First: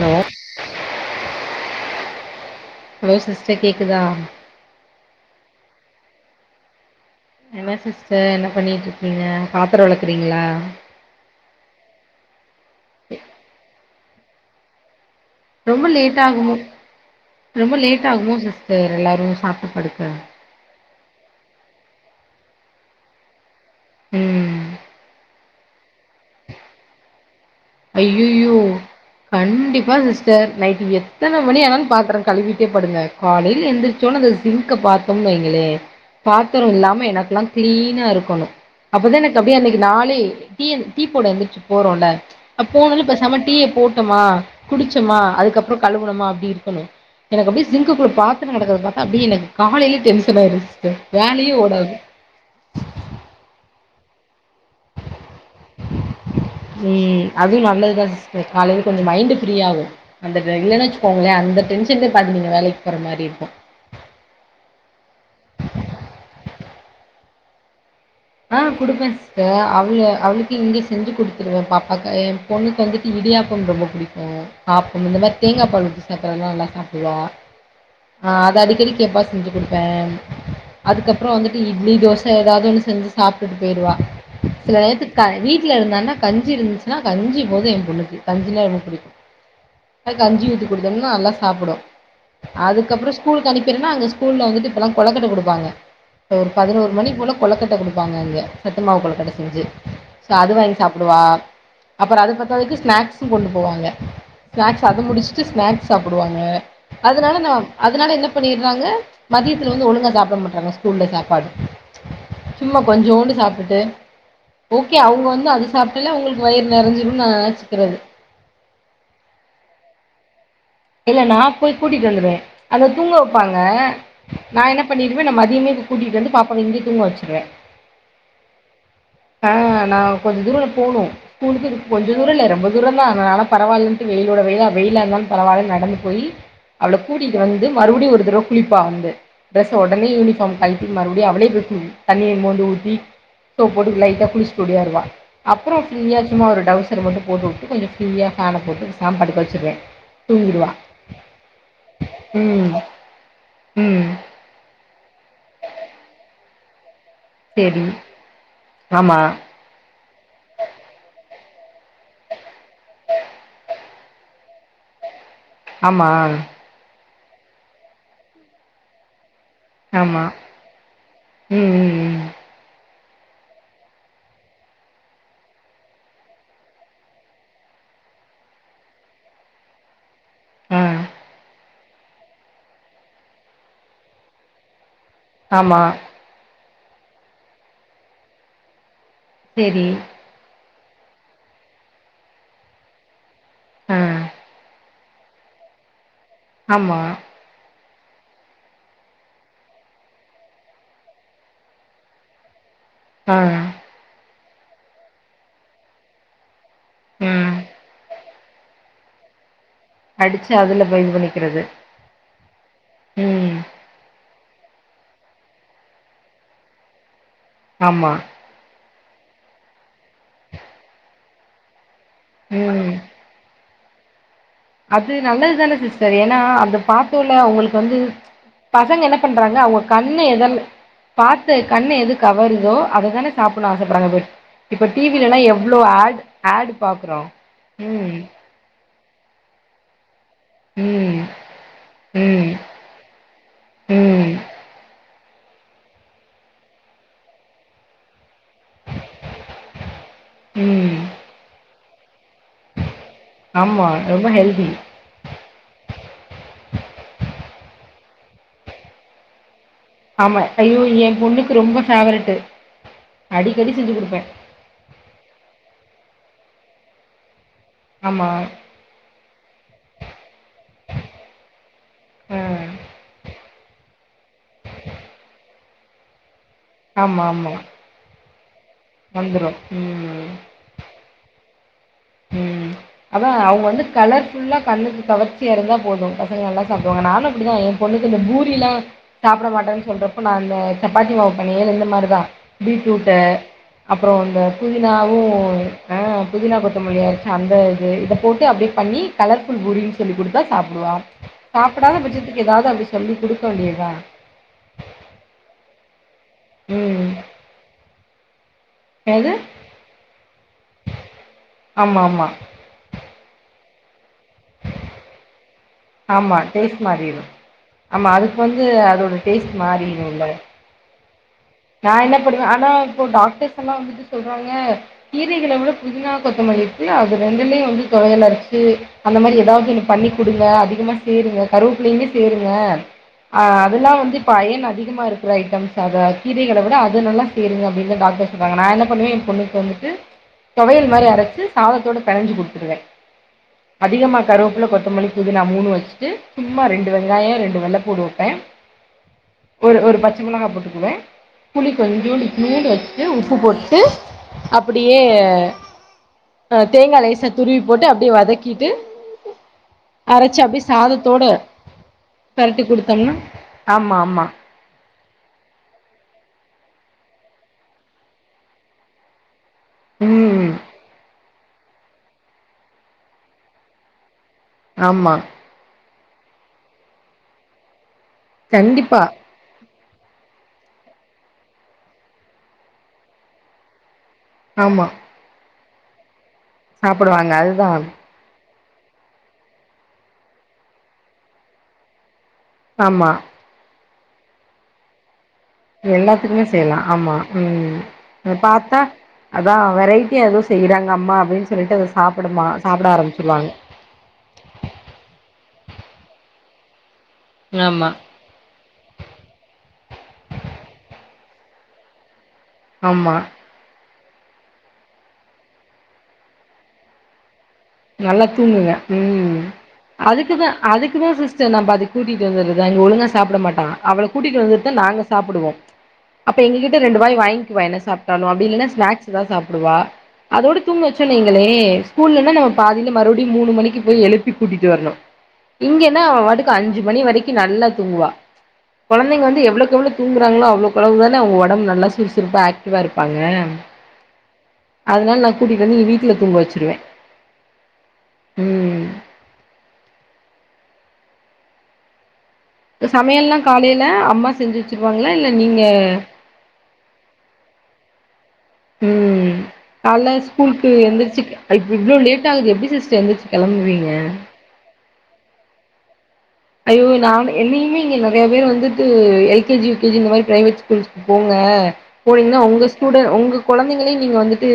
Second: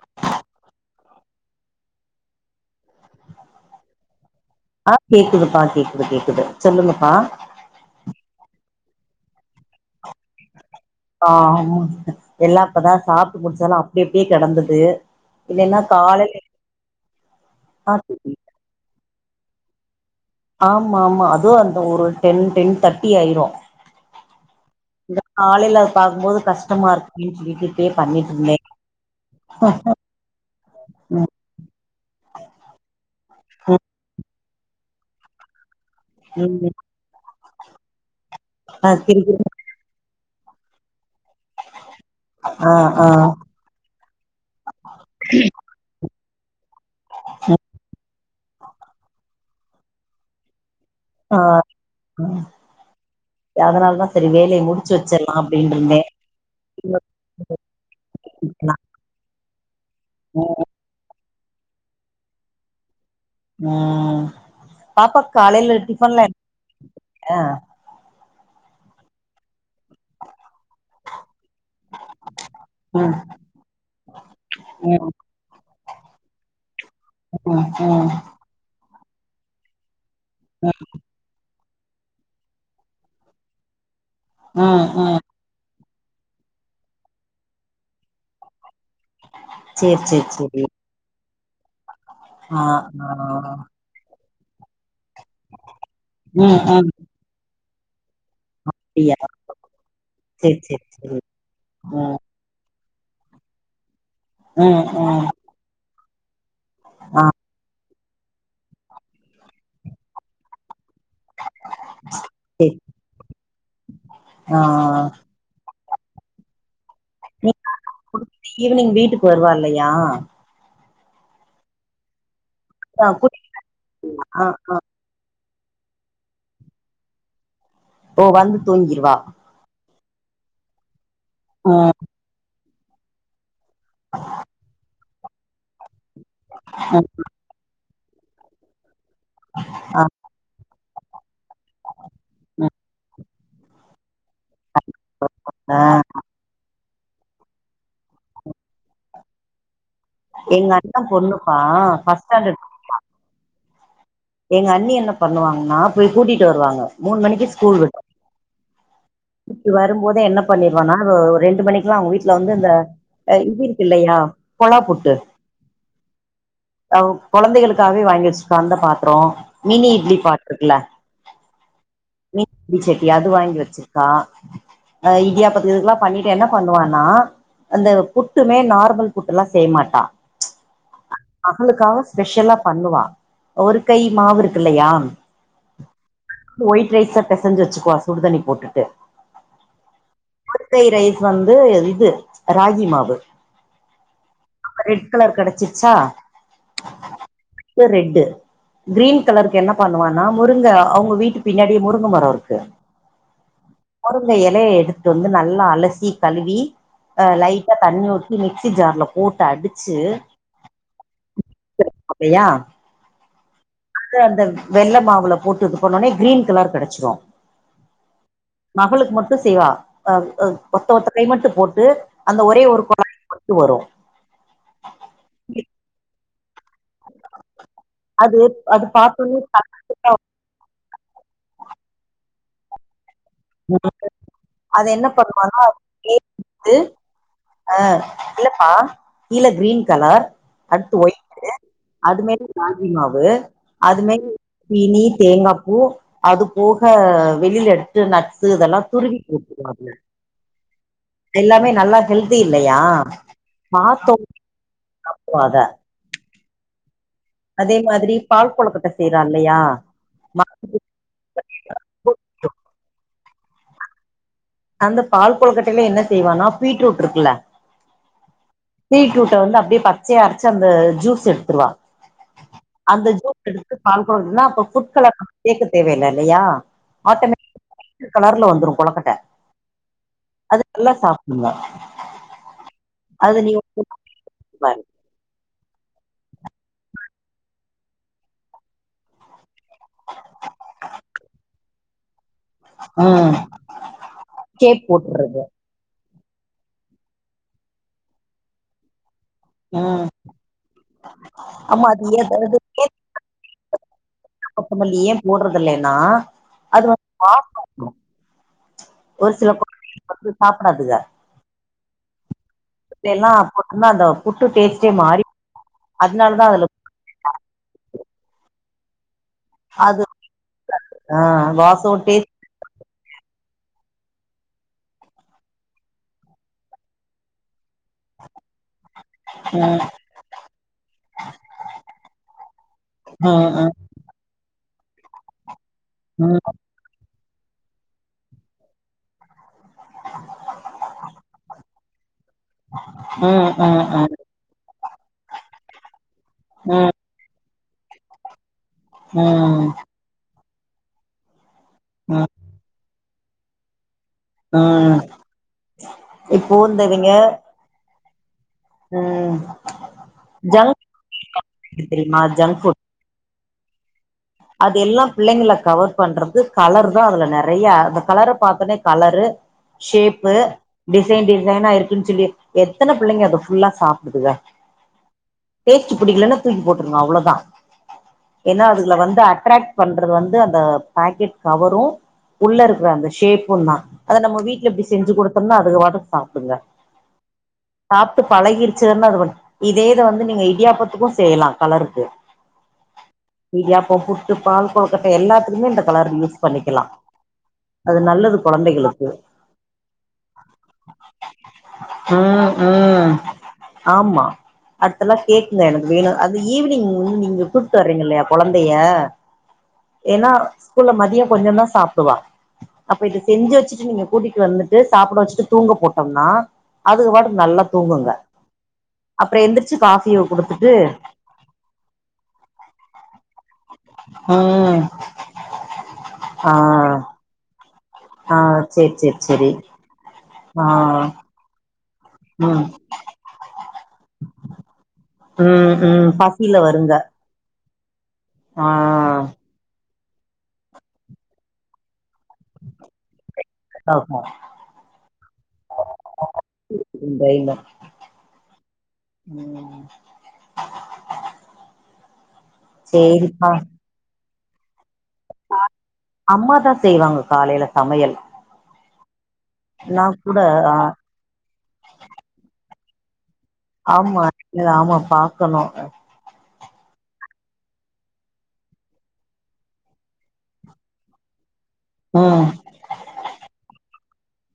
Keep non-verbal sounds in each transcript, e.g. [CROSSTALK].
Hello hello sister கேக்குதா ஆ கேக்குதுப்பா கேக்குது கேக்குது சொல்லுங்கப்பா என்ன சிஸ்டர் என்ன பண்ணீட்ருக்கீங்க பாத்ரோ வெலக்குறீங்ளா ஆமா சிஸ்டர் எல்லா இப்பதா சாப்ட்டு முடிச்சாலு அப்டிப்டியே கெடந்தது இல்லனா ரொம்ப லேட் காலைல எழு ஆகுமோ ரொம்ப லேட் ஆகுமோ சிஸ்டர் எல்லாரு சாப்ட்டு படுக்க ஆமா ஆமா அதுவு அந்த ஒரு டென் டென் தட்டி ஆயிரு ம் காலைல அத பாக்கும்போது கஷ்டமா இருக்கு யூ சொல்லிட்டு இப்பயே பண்ணிட்டு ஐய்யயோ இருந்தே கண்டிப்பா சிஸ் டர் நைட்டு ம் எத்தன மணி ஆனாலு பாத்தர கழுவிட்டே படுங்க காலையில எந்திரிச்சோன அந்த ஜிங்க பாத் தொம் வைங்களே ம் பாத்ரோ ம் இல்லாம எனக்கெல்லா கிளீனா இருக்கணு ஆ அப்பதா எனக்கு கிறுகிறுன்னு அப்டியே அன்னைக்கு நாளே டீயன் டீ போட எந்திரிச்சி போறோல்ல ஆ அப்போனலு ஆ பேசாம டீய போட் டமா குடிச்சமா அதுக்கப்புற கழுவுணமா அப்டி இருக் கனு எனக்கப்டியே ஜிங்கு குள்ள பாத்தர கடக்கறத பாத்தா அப்டியே எனக்கு காலையிலே டென்ஷன் ஆயிரு சிஸ்டர் ஆ வேலையே ஓடாது. அதனால தா சரி வேலைய முடிச்சி வச்சற்லா அப்டின்டிருந்தே ம் அது நல்லதுதா சிஸ்டர் காலையில கொஞ்சோ மைண்டு ஃப்ரீயாகு அந்தட்ற ம் இல்லனா வச்சு கோங்ளே அந்த டென்ஷன்ல பாதி நீங்க வேலைக்கு போற மாரி இருக்கு ஆ பாப்பாக் காலைல டிஃபன்ல அ ஆ குடுப்பே சிஸ்டர் அவள அவளுக்கு இங்க செஞ்சி குடுத் துருவ பாப்பாக்கு என் பொண்ணுக்கு வந்துட்டு ம் இடியாப்பம் ரொம்ப புடிக்கு ஆப்பம் ம் இந்த மாரி தேங்காபால் உத்தி சாப்பிறனால்லா சாப்பிடுவா ம் ம் ஆ அத அக்கடி கேப்பா செஞ்சி குடுப்பே ம் அதுக்கப்றோ வந்துட்டு இட்லி தோசை ஏதாவது ஒன்னு செஞ்சி சாப்டுட்டு போயிடுவா சில ம் ம் நேரத்துக்க வீட் ல இருந்தான்னா கஞ்சி இருந்துச்சின்னா கஞ்சி போது என் பொண்ணுக்கு கஞ்சின்னா ரொம்ப புடிக்கு சேர் அதுக்கு சேர் கஞ்சி சேரி ஊத்தி குடுத்தோம்ன்னா நல்லா சாப்பிடு ஆ ஆ அதுக்கப்றோ ஸ்கூலுக்கு அனுப்பிறேன்னா அங்க ஸ்கூ ஸ்கூல்ல வந்துட்டு இப்பல்லா கொலக்கட்டை குடுப்பாங்க ம் ஒரு ம் பதினோரு மணிக்குல்ல கொலக்கட்டை குடுப்பாங்க அங்கே சத்துமாவு அப்டியா கொலக்கட்டை செஞ்சி ச அது சேர் வாங்கி சேர் சேரி சாப்பிடுவா அப்புற ம் அத பத் இப்போதுக்கு ஸ்நாக்ஸ்ஸு கொண்டு போவாங்க ம் ஸ்நாக்ஸ் அது ம் முடிச்சிட்டு ஸ்நாக்ஸ் சாப்பிடுவாங்க ஆ அதுனால நா அதுனால என்ன பண்ணீறாங்க மதியத்துல வந்து ஒழுங்கா சாப்பிட மாட்றாங்க ஸ்கூல்ல சாப்பாடு சேர் சும்மா கொஞ்சோண்டு சாப்புட்டே ஆ ஓகே அவுங்க வந்து அது சாப்பிட்ல உங்களுக்கு வயிறு நெறஞ்சிரு நீங்க னாச்சிக்கிறது குடுத்துட்டு ஈவினிங் வீட்டுக்கு வருவா இல்லையா இல்ல நா போய் கூட்டிட்டு வந்துடுவே அத ஆ தூங்க கூட்டிட்டு வப்பாங்க ஆ நா என்ன பண்ணிடுவே நா மதியமே இப்ப கூட்டிட்டு வந்து பாப்பாவ இங்க தூங்க வச்சிருவே ஓ வந்து தூங்கிருவா ஆ நா கொஞ்ச தூரோ போணு ஸ்கூலுக்கு இதுக்கு ம் கொஞ்சதூர இல்ல ரொம்ப தூரந்தா நா நடப் பரவால்லன்டு வெயிலோட வெயிலா வெயிலா இருந்தாலு பரவால்லனு நடந்து போயி அவள ம் கூட்டிட்டு வந்து மறுபடியு ஒரு தடவ குளிப்பா வந்து டிரெஸ்ஸ உடனே யூனிஃபார்ம் கழிட்டி மறுபடியு அவளே [UNINTELLIGIBLE] தண்ணிய மோந்து ம் ஊத்தி சோப் போட்டு லைட்ட குளிச்சிட்டு ஓடியாருவா அப்றோ ஃப்ரீயா சும்மா ஒரு டவுஸ் சர மட்டு போட்டுவுட்டு கொஞ்சோ ஃப்ரீயா ஃபேன போட்டு பேசாம படுக்க வச்சுடுவே எங்க அண்ணே பொண்ணுப்பா ஃபஸ்ட் ஸ்டாண்டர்ட் ம் ம் எங்க அண்ணி என்ன பண்ணுவாங்ன்னா போய் கூட்டிட்டு வருவாங்க மூணு மணிக் சேரி ஆமா இப்டி வரும்போதே என்ன பண்ணிருவானா வ ஒரு ரெண்டு மணிக்கெல்லா அவங்க வீட்ல வந்து இந்த ஆ இது இருக்கு இல்லையா கொழா புட்டு ஆமா அவ கொழந்தைகளுக்காகவே வாங்கி வச்சிருப்பா அந்த பாத்ரோ மினி இட்லி ஆமா பாத்ருக்கல ம் ம் ம் மினி இட்லி சட்டி அது வாங்கி வச்சிரு அ இடியாப்பத்துகெல்லா பண்ணிட்டு என்ன பண்ணுவான்ன அந்த புட்டுமே நார்மல் புட்டுல்லா செய்யமாட்டா ஆ அவளுக்காக ஸ்பெஷலா பண்ணுவா ஒரு கை மாவு இருக்கு இல்லியா ஆமா ஒயிட் ரைஸா பெசைஞ்சு வச்சுக்கவா சுடுதண்ணி போட்டுட்டு சேரி குற்கை ரைஸ் வந்து இது ராகி மாவு ஆ ரெட் கலர் கிடைச்சிச்சா ஆமா இப்ப ரெட்டு கிரீன் கலருக்கு என்ன பண்ணுவன முருங்க அவுங்க வீட்டு பின்னாடி முருங்க மரோ இருக்கு அ முருங்க எலைய எடுத்து வந்து நல்ல அலசி கழுவி அ ம். லைட்டா தண்ணி ஊத்தி மிக்சி ஜார்ல போட்டு அடி அடிச்சு அதுல பேய் இது பண்ணிக்கிறது அப்டியா ம். இப்ப அந்த வெள்ள மாவுல போட்டு இது பண்ணவுனே க்ரீன் கலர் கெடைச்சிரு ஆமா மகளுக்கு மட்டு செய்வா அ அ ஒத்த ஒத்த கை மட்டு போட்டு அந்த ஒரே ஒரு ம். குழ மட்டு வரு அது நல்லதுதானே சிஸ்டர் ஏன்னா அந்த பாத்தோல அவுங்களுக் கு வந்து அது அது பசங்க என்ன பாத்தோனே பண்றாங்க அவுங்க கண்ணு எத பாத்து கண்ணு எது கவருதோ அதுதான சாப்புனு ஆசைப்படுறாங்கபோய் இப்ப அது என்ன டீவிலல்லா பண்ணுவானா எவ்ளோ ஆட் ஆடூ பாக்குறோ அ ம். இல்லப்பா கீழ க்ரீன் கலர் அடுத்து ம். ஒய்ட்டு அது மேரி ம். ராகிமாவு அது மேல ம். ஜீனி தேங்காப்பூ அது போக வெளியில எடுத்து நட்ஸ் இதெல்லாம் துருவி போட்ருவாங்க ம் எல்லாமே நல்லா ஹெல்தி இல்லையா ஆமா பாத்தோ ரொம்ப ஹெல்தி. சாப்புடுவாங்க அதே மாதிரி பால் கொழுக்கட்ட செய்றா இல்லையா ஆமா ம- ஐயோ எ பொண்ணுக்கு ரொம்ப ஃபேவரட்டு் அடிக்கடி செஞ்சு குடுப்பே அந்த பால் கொழக்கட்டையில என்ன செய்வான பீட்ரூட் இருக்குல்ல ஆமா பீட்ரூட்ட வந்து அப்டியே பச்சைய அரச்சி அந்த ஜூஸ் எடுத்துருவா அ. அந்த ஜூஸ் எடுத்து பால் கொழுக்கட்டன்னா அப்ப புட்கலர் சேக்க தேவ இல்ல இல்லையா ஆமா ஆமா ரெட் கலர்ல வந்துடு கொழக்கட்ட வந்துரும். ம் அது நல்ல சாப்டுங்க ம் அதா அது நீ அவுங்க யோசிச்சு வந்து கலர் க்ஷஃபுல்லா பாரு கண்ணுக் கவர்ச்சியா இருந்தா போது பசங்க நல்லா சாப்டுவாங்க நானு அப்டிதா எ பொண்ணுக்கு இந்த பூரில்லா சாப்ட மாட்டன்னு சொல்றப்ப நா அந்த சப்பாத்தி மாவு பேணையில இந்த மாதிரிதா பீட்ரூட ம் அப்றோ இந்த கேக் புதினாவு போட்டுறது அ புதினா கொத் தமல்லி அரச்சிஅந்த இது இத போட்டு அப்டியே பண்ணி கலர்ஃபுல் பூரின்னு ம் சொல்லி குடுத்தா சாப்டுவா ஆமா சாப்டாத அது ஏ பட்சத்துக்கு ஏதாவது அப்டி சொல்லி குடுக்க வேண்டியத புதினா கொத்தமல்லி ஏ போட்றது இல்லன்னா அது ஒரு ம். வாசோ குடுக்கு ஒரு என்னது? சில கொழந்தைங்கள் வந்து சாப்டாதுக ஆமா ஆமா இப்ப எல்லா புட்டுனா அந்த புட்டு டேஸ்ட்டே மாறி ஆமா அதனாலதா அதுல டேஸ்ட் மாறிரு ஆமா அதுக்வந்து அதோட டேஸ்ட் அது மாறிருல ஆ வாசோ டேஸ்ட் ஆனா இப்போ டாக்டர்ஸ் எல்லா வந்துட்டு சொல்றாங்க கீரைகள விட புதினா கொத்தமல்லி இருக்குல்ல அது ரெண்டுலயு வந்து தொவயல் அரச்சு அந்த மாரி ஏதாவது ம் எனக்கு பண்ணி் குடுங்க அதிகமா சேருங்க கருவேப்பிள்ளையுமே சேருங்க ஆ ம் ம் அதெல்லா வந்து இப்ப அயன் அதிகமா இருக்கிற ஐட்டம்ஸ் அத ம் கீரைகள விட அது நல்லா சேருங்க அப்டின்னு தா டாக்டர் சொல்றாங்க நா என்ன பண்ணுவ எ பொண்ணுக்கு வந்துட்டு தொவையல் மாரி அரச்சு சாதத்தோட பெனஞ்சு குடு த்துருவ ம் ம் ம் அதிகமா கருவேப்ல கொத்தமல்லி புதினா மூணு வச்சுட்டு சும்மா ரெண்டு வய் வெங்காயோ ரெண்டு வெள்ள பூடு வெப்பே ம் ம் ஒரு ஒரு பச்ச மொளகா போட்டுக்குவ புளி கொஞ்சோண்டு ம் இத்னூண்ட்டு வச்சுட்டு உப்பு போட்டு ம் அப்டியே இப்போ அ இந்த தேங்கா இவிங்க லேசா துருவி போட்டு அப்டியே வதக்கி கிட்டு ம் அரச்சு அப்டியே ஜங்க் சாதத்தோட ஃபுட் தெரியுமா ஜங்க் பெரட்டி ஃபுட் குடுத் கனி ஆமா ஆமா அது எல்லா பிள்ளைங்கள கவர் பண்றது கலர் தா அதுல நெறைய அந்த கலர பார்த்தோனே கலரு ஷேப்பு ம் டிசைன் டிசைனா இருக்குன் சொல்லி எத்தன பிள்ளைங்க அத ஃபுல்லா சாப்டுதுக ஆமா டேஸ்ட்டு பிடிக்கலன்னா தூக்கி போட்டுருங்க அவ்ளோதா ஏன்னா அதுல கண்டிப்பா வந் அட்ரக்ட் பண்றது வந்து அந்த பாக்கெட் கவரு உள்ள இருக்கிற அந்த ஷேப்புந் தா அத நம்ம வீட்ல இப்டி ஆமாம் செஞ்சு குடுத்தம்னா அதுக பாட்டுக் சாப்டுங்க சாப்பிடுவாங்க அதுதா சாப்ட்டு பழகிருச்சுங்கன்னா அது இதே இத வந்து நீங்க இடியாப்பத்துக்கு செய்லா கலருக்கு ஆமா இடியாப்போ புட்டு பால் கொழக்கட்ட எல்லாத்துக்குமே இந்த கலர் யூஸ் எல்லாத்துக்குமே பண்ணிக்கலா செய்யலாம் ஆமாம் அது நல்லது கொழந்தைகளுக்கு அதா வெரைட்டியா எதோ செய்றாங்க அம்மா அப்டின் சொல்லிட்டு அத சாப்பிடுமா சாப்ட ஆரம்பிச்சுடுவாங்க ஆம்மா அடுத்தெல்லா கேக்குங்க எனக்கு வேணு அது ஈவ்னிங் வந்து நீங்க கூட்டு ஆமாம் வர்றீங்க இல்லையா ளைய ஏன்னா ஸ்கூல்ல மதியோ கொஞ்சோ தா சாப்டுவா அப்ப இத ஆமாம் செஞ்சு வச்சுட்டு நீங்க கூட்டிட்டு வந்துட்டு சாப்பிட வச்சுட்டு தூங்க போட்டம்னா அதுங்க வாட்டுக்கு நல்லா தூங்குங்க நல்லா தூங்குங்க அப்றோ ம் எந்திரிச்சு காஃபிய அதுக்குதா குடுத்துட்டு அதுக்குதா சிஸ்டர் நா பாதி கூட்டிட்டு வந்துர்ரது அங்க ஒழுங்கா சாப்ட மாட்டா அவள கூட்டிட்டு வந்துட்டு தா ம் நாங்க சாப்பிடுவோ அப்ப ஆ எங்க கிட்ட ரெண்டு வாய் வாங்கிக்குவா என்ன சாப் ட்டாலு ஆ அப்டி இல்லனா சேரி ஸ்நக்ஸ் சேரி எதாது சேரி சாப்டுவா அதோடு ஆ தூங்க வச்சா நீங் கலே ஸ்கூல்லன்னா நம்ம ம் பாதில மறுபடியு மூணு மணிக்கு போய் எழுப்பி கூட்டிட்டு வர்ணு ம் இங்கன்னா ம் அவ வாட்டுக்கு பசில அஞ்சு வருங்க மணி வரைக்கு நல்லா தூங்குவா ஆ கொழந்தைங்க வந்து எவ்ளக்கெவ்ளோ தூங்குறாங்களோ அவ்ளோக்களவு தான அவுங்க உடம்பு நல்லா சுறுசுறுப்பாக ஆக் டிவா இருப்பாங்க அதனால நா கூட்டிட்டு வந்து இங்க வீட்டுல தூங்க வச்சிருவ ட்ரெய்யின் தா ம் [INAUDIBLE] சமையல்லா சேரிப்பா காலைல அம்மா செஞ்சு வச்சிருவாங்களா இல்ல நீங்க அம்மா தா செய்வாங்க காலைல சமையல் ம் நா கால்ல கூட ஸ்கூலுக்கு எந்திருச்சு இ இவ்ளோ லேட் ஆகுது எப்டி சிஸ்டர் எந்திருச்சு கெளம்பு ஆமா ஆமா பாக்கணு ஐயோ நானு என்னயுமே இங்க நறைய பேர் வந்துட்டு L K G U K G இந்த மாரி பிரைவேட் ஸ்கூல்ஸ் போங்க போனீங்கன்னா ம் உங்க ஸ்டூடெ ஒங்க கொழந்தைங்கள நீங்க வந்துட்டு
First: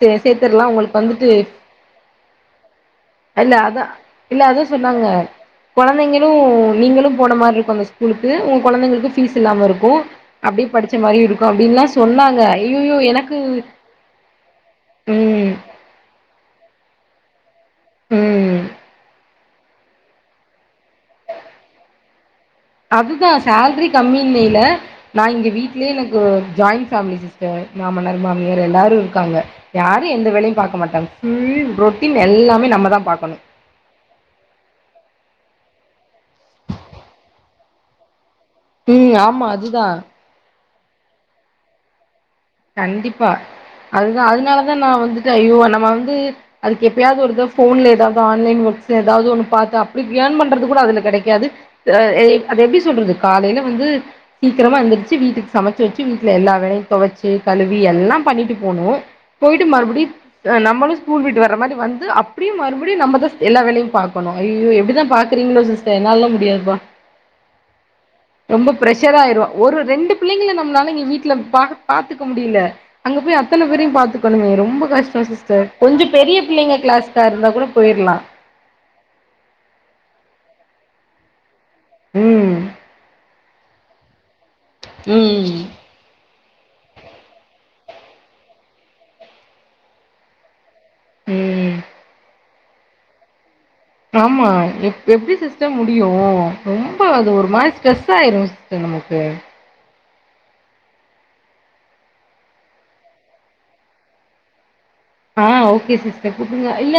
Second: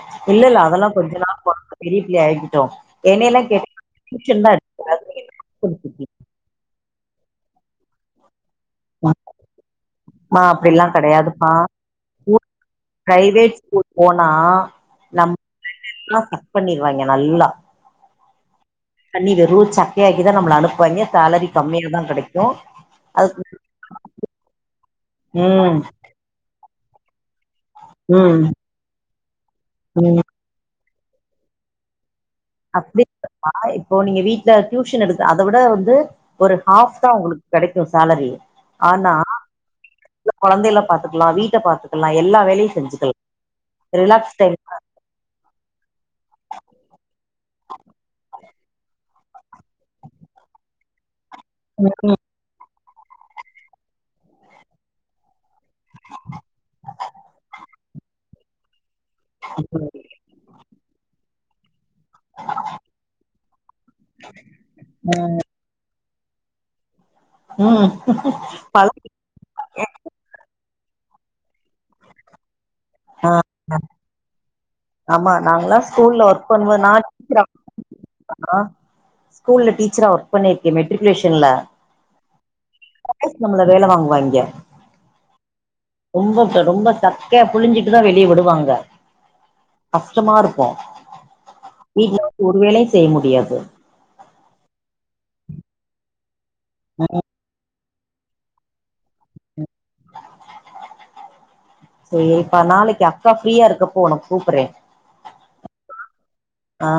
சே இல்ல இல்ல சே்த்தர்லா அதெல்லா உங்களுக்கு கொஞ்ச வந்துட்டு நாள் பொறந்து பெரிய பிள்ளை ஆகிட்டோ என்னையெல்லா இல்ல அதா கேட்டீங்கன்னா இல்ல டியூஷன் தா அது சொன்னாங்க எடுத்து கொழந்தைங்களு நீங்களு போன மாரி இருக்கோ அந்த ஸ்கூலுக்கு ஒங்க கொழந்தைங்களுக்கு ஃபீஸ் இல்லாம இருக்கோ மா அப்டியே அப்டிலா படிச்ச மாரி இருக்கோ கெடையாதுப்பா அப்டின்னுல்லா சொன்னாங்க ஐய்யய்யோ எனக்கு பிரைவேட் ஸ்கூல் போனா ம் எல்லா கட் பண்ணிருவாய்ங்க நல்லா ம் பண்ணி வெறு சக்கையாக்கிதா நம்மள அனுப்புவாங்கே சேலரி கம்மியாதா கெடைக்கு அதுதா அதுக்கு சேலரி கம்மிங்கையில நா இங்க ம் வீட்லயே எனக்கு ஜாயின் ஃபேம்லி சிஸ்டர் மாமனார் ம் மாமியார் எல்லாரு இருக்காங்க யாரு ம் எந்த வேலையு பாக்க மாட்டாங்க ம் ரொட்டீன் எல்லாமே நம்ம தா அப்டின் பாக்கணு பாத்தா இப்போ நீங்க வீட்டுல டியூஷன் எடுக்கு அத விட வந்து ஒரு ஹாஃப்தா ஒங்களுக்கு கெடைக்கு சேலரி ம் ஆமா அதுதா கொழந்தைல பாத்துக்கலா வீட்ட பாத்துக்கலா எல்லா வே கண்டிப்பா அதுதா அதனாலதா நா வந்து ஐயோ நம்ம வந்து அதுக்கு எப்பயாவது ஒரு தடவ ஃபோன்ல ஏதாது ஆன்லைன் ஒர்க்ஸ் ஏதாவது ஒண்ணு பாத்து அப்டி இயன் பண்றது கூட அதுல கெடைக்காது எ ஏ அது எப்டி சொல்றது காலைல வந்து சீக்கிரமா எந்திரிச்சி வீட்டுக்கு சமைச்சு வெச்சு வீட்டுல எல்லா வேலையு தொவச்சி ட்டு கழுவி எல்லா பண்ணிட்டு போனு போயிட்டு மறுபடியு அ நம்மளு ஸ்கூல் விட்டு வர மாரி வந் து அப்டியு மறுபடியு நம்மதா சிஸ் எல்லா வேலையு பாக்கணு ஐய்யயோ எப்டிதா பாக்குறீங்களோ சிஸ் என்னால்லா முடியாதுப்பா ம் ரொம்ப பழகி பிரஷர் ஆயிரோ ஒரு ரெண்டு பிள்ளைங்கள நம்மளால இங்க வீட்ல பாக் பாத்துக்க முடில அங்க ஆ போய் அத்தன பேரையு பாத்துக் கணுமே ரொம்ப கஷ்டோ ஆமா சிஸ்டர் நாங்கல்லா கொஞ்ச ஸ்கூல்ல பெரிய பிள்ளைங்க கிளாஸா இருந்தா கூட போயிர்லா ஆ ஸ்கூல்ல டீச்சரா ஒர்க் பண்ணியிருக்கே மெட்ரிகுலேஷன்ல ம் [UNINTELLIGIBLE] நம்மள வேல வாங்குவாய்ங்க ம் ம் ரொம்ப ரொம்ப சக்கையா புழிஞ்சுட்டுதா வெளியே விடுவாங்க கஷ்டமா இருக்கு ம் வீட்ல வந்து ஒரு வேலையு செய்ய முடியாது ஆமா எப் எப்படி சிஸ்டர் முடியு ரொம்ப அது ஒரு மாரி ஸ்ட்ரெஸ்ஸாயிரு சிஸ்டர் நமக்கு ம் சேரிப்பா நாளைக்கு அக்கா ஃப்ரீயா இருக்கப்ப ஒன்னுக்கு கூப்பறே ஆ ஓகே சிஸ்டர் கூப்டுங்க ஆ இல்ல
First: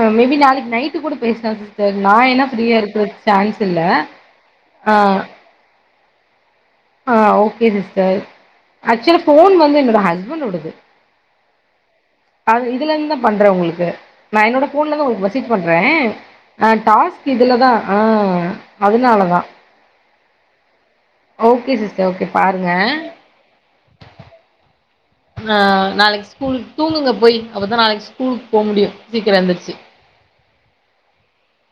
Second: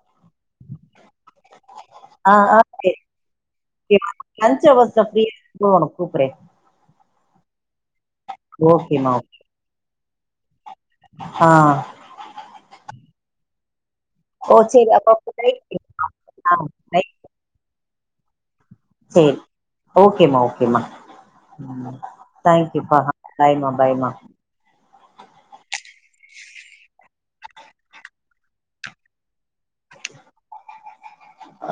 அ மேபி நாளைக்கு நைட்டு கூட பேஸ்லா சிஸ் டர் நா ஆ ஏனா ஆ ஃப்ரீயா இருக்குறக்கு சான்ஸ் இல்ல அ போ ஒனக் கூப்புறே ஆ ஓகே சிஸ்டர் ஓகேமா ஆக்சுவலா ஓகே போன் வந்து என்னோட ஹஸ்பண்டோடது ஆ அது இதுல இருந்தா பண்றே உங்களுக்கு நா ஓ என்னோட போன்ல சேரி இருந்து உங்களுக்கு அப்ப மெசேஜ் நைட் பண்றே ஆ அ நைட் டாஸ்க் இதுலதா ஆ சேரி அதுனாலதா ஓகேமா ஓகேமா ஓகே ம் சிஸ்டர் ஓகே பாருங்க தேங்கயூபா பாய்மா பாய்மா ஆ நாளைக்கு ஸ்கூலுக்கு தூங்குங்க போய் அப்பதா நாளைக்கு ஸ்கூலுக்கு போமுடியு சீக்கிர எந்துரிச்சி ஆ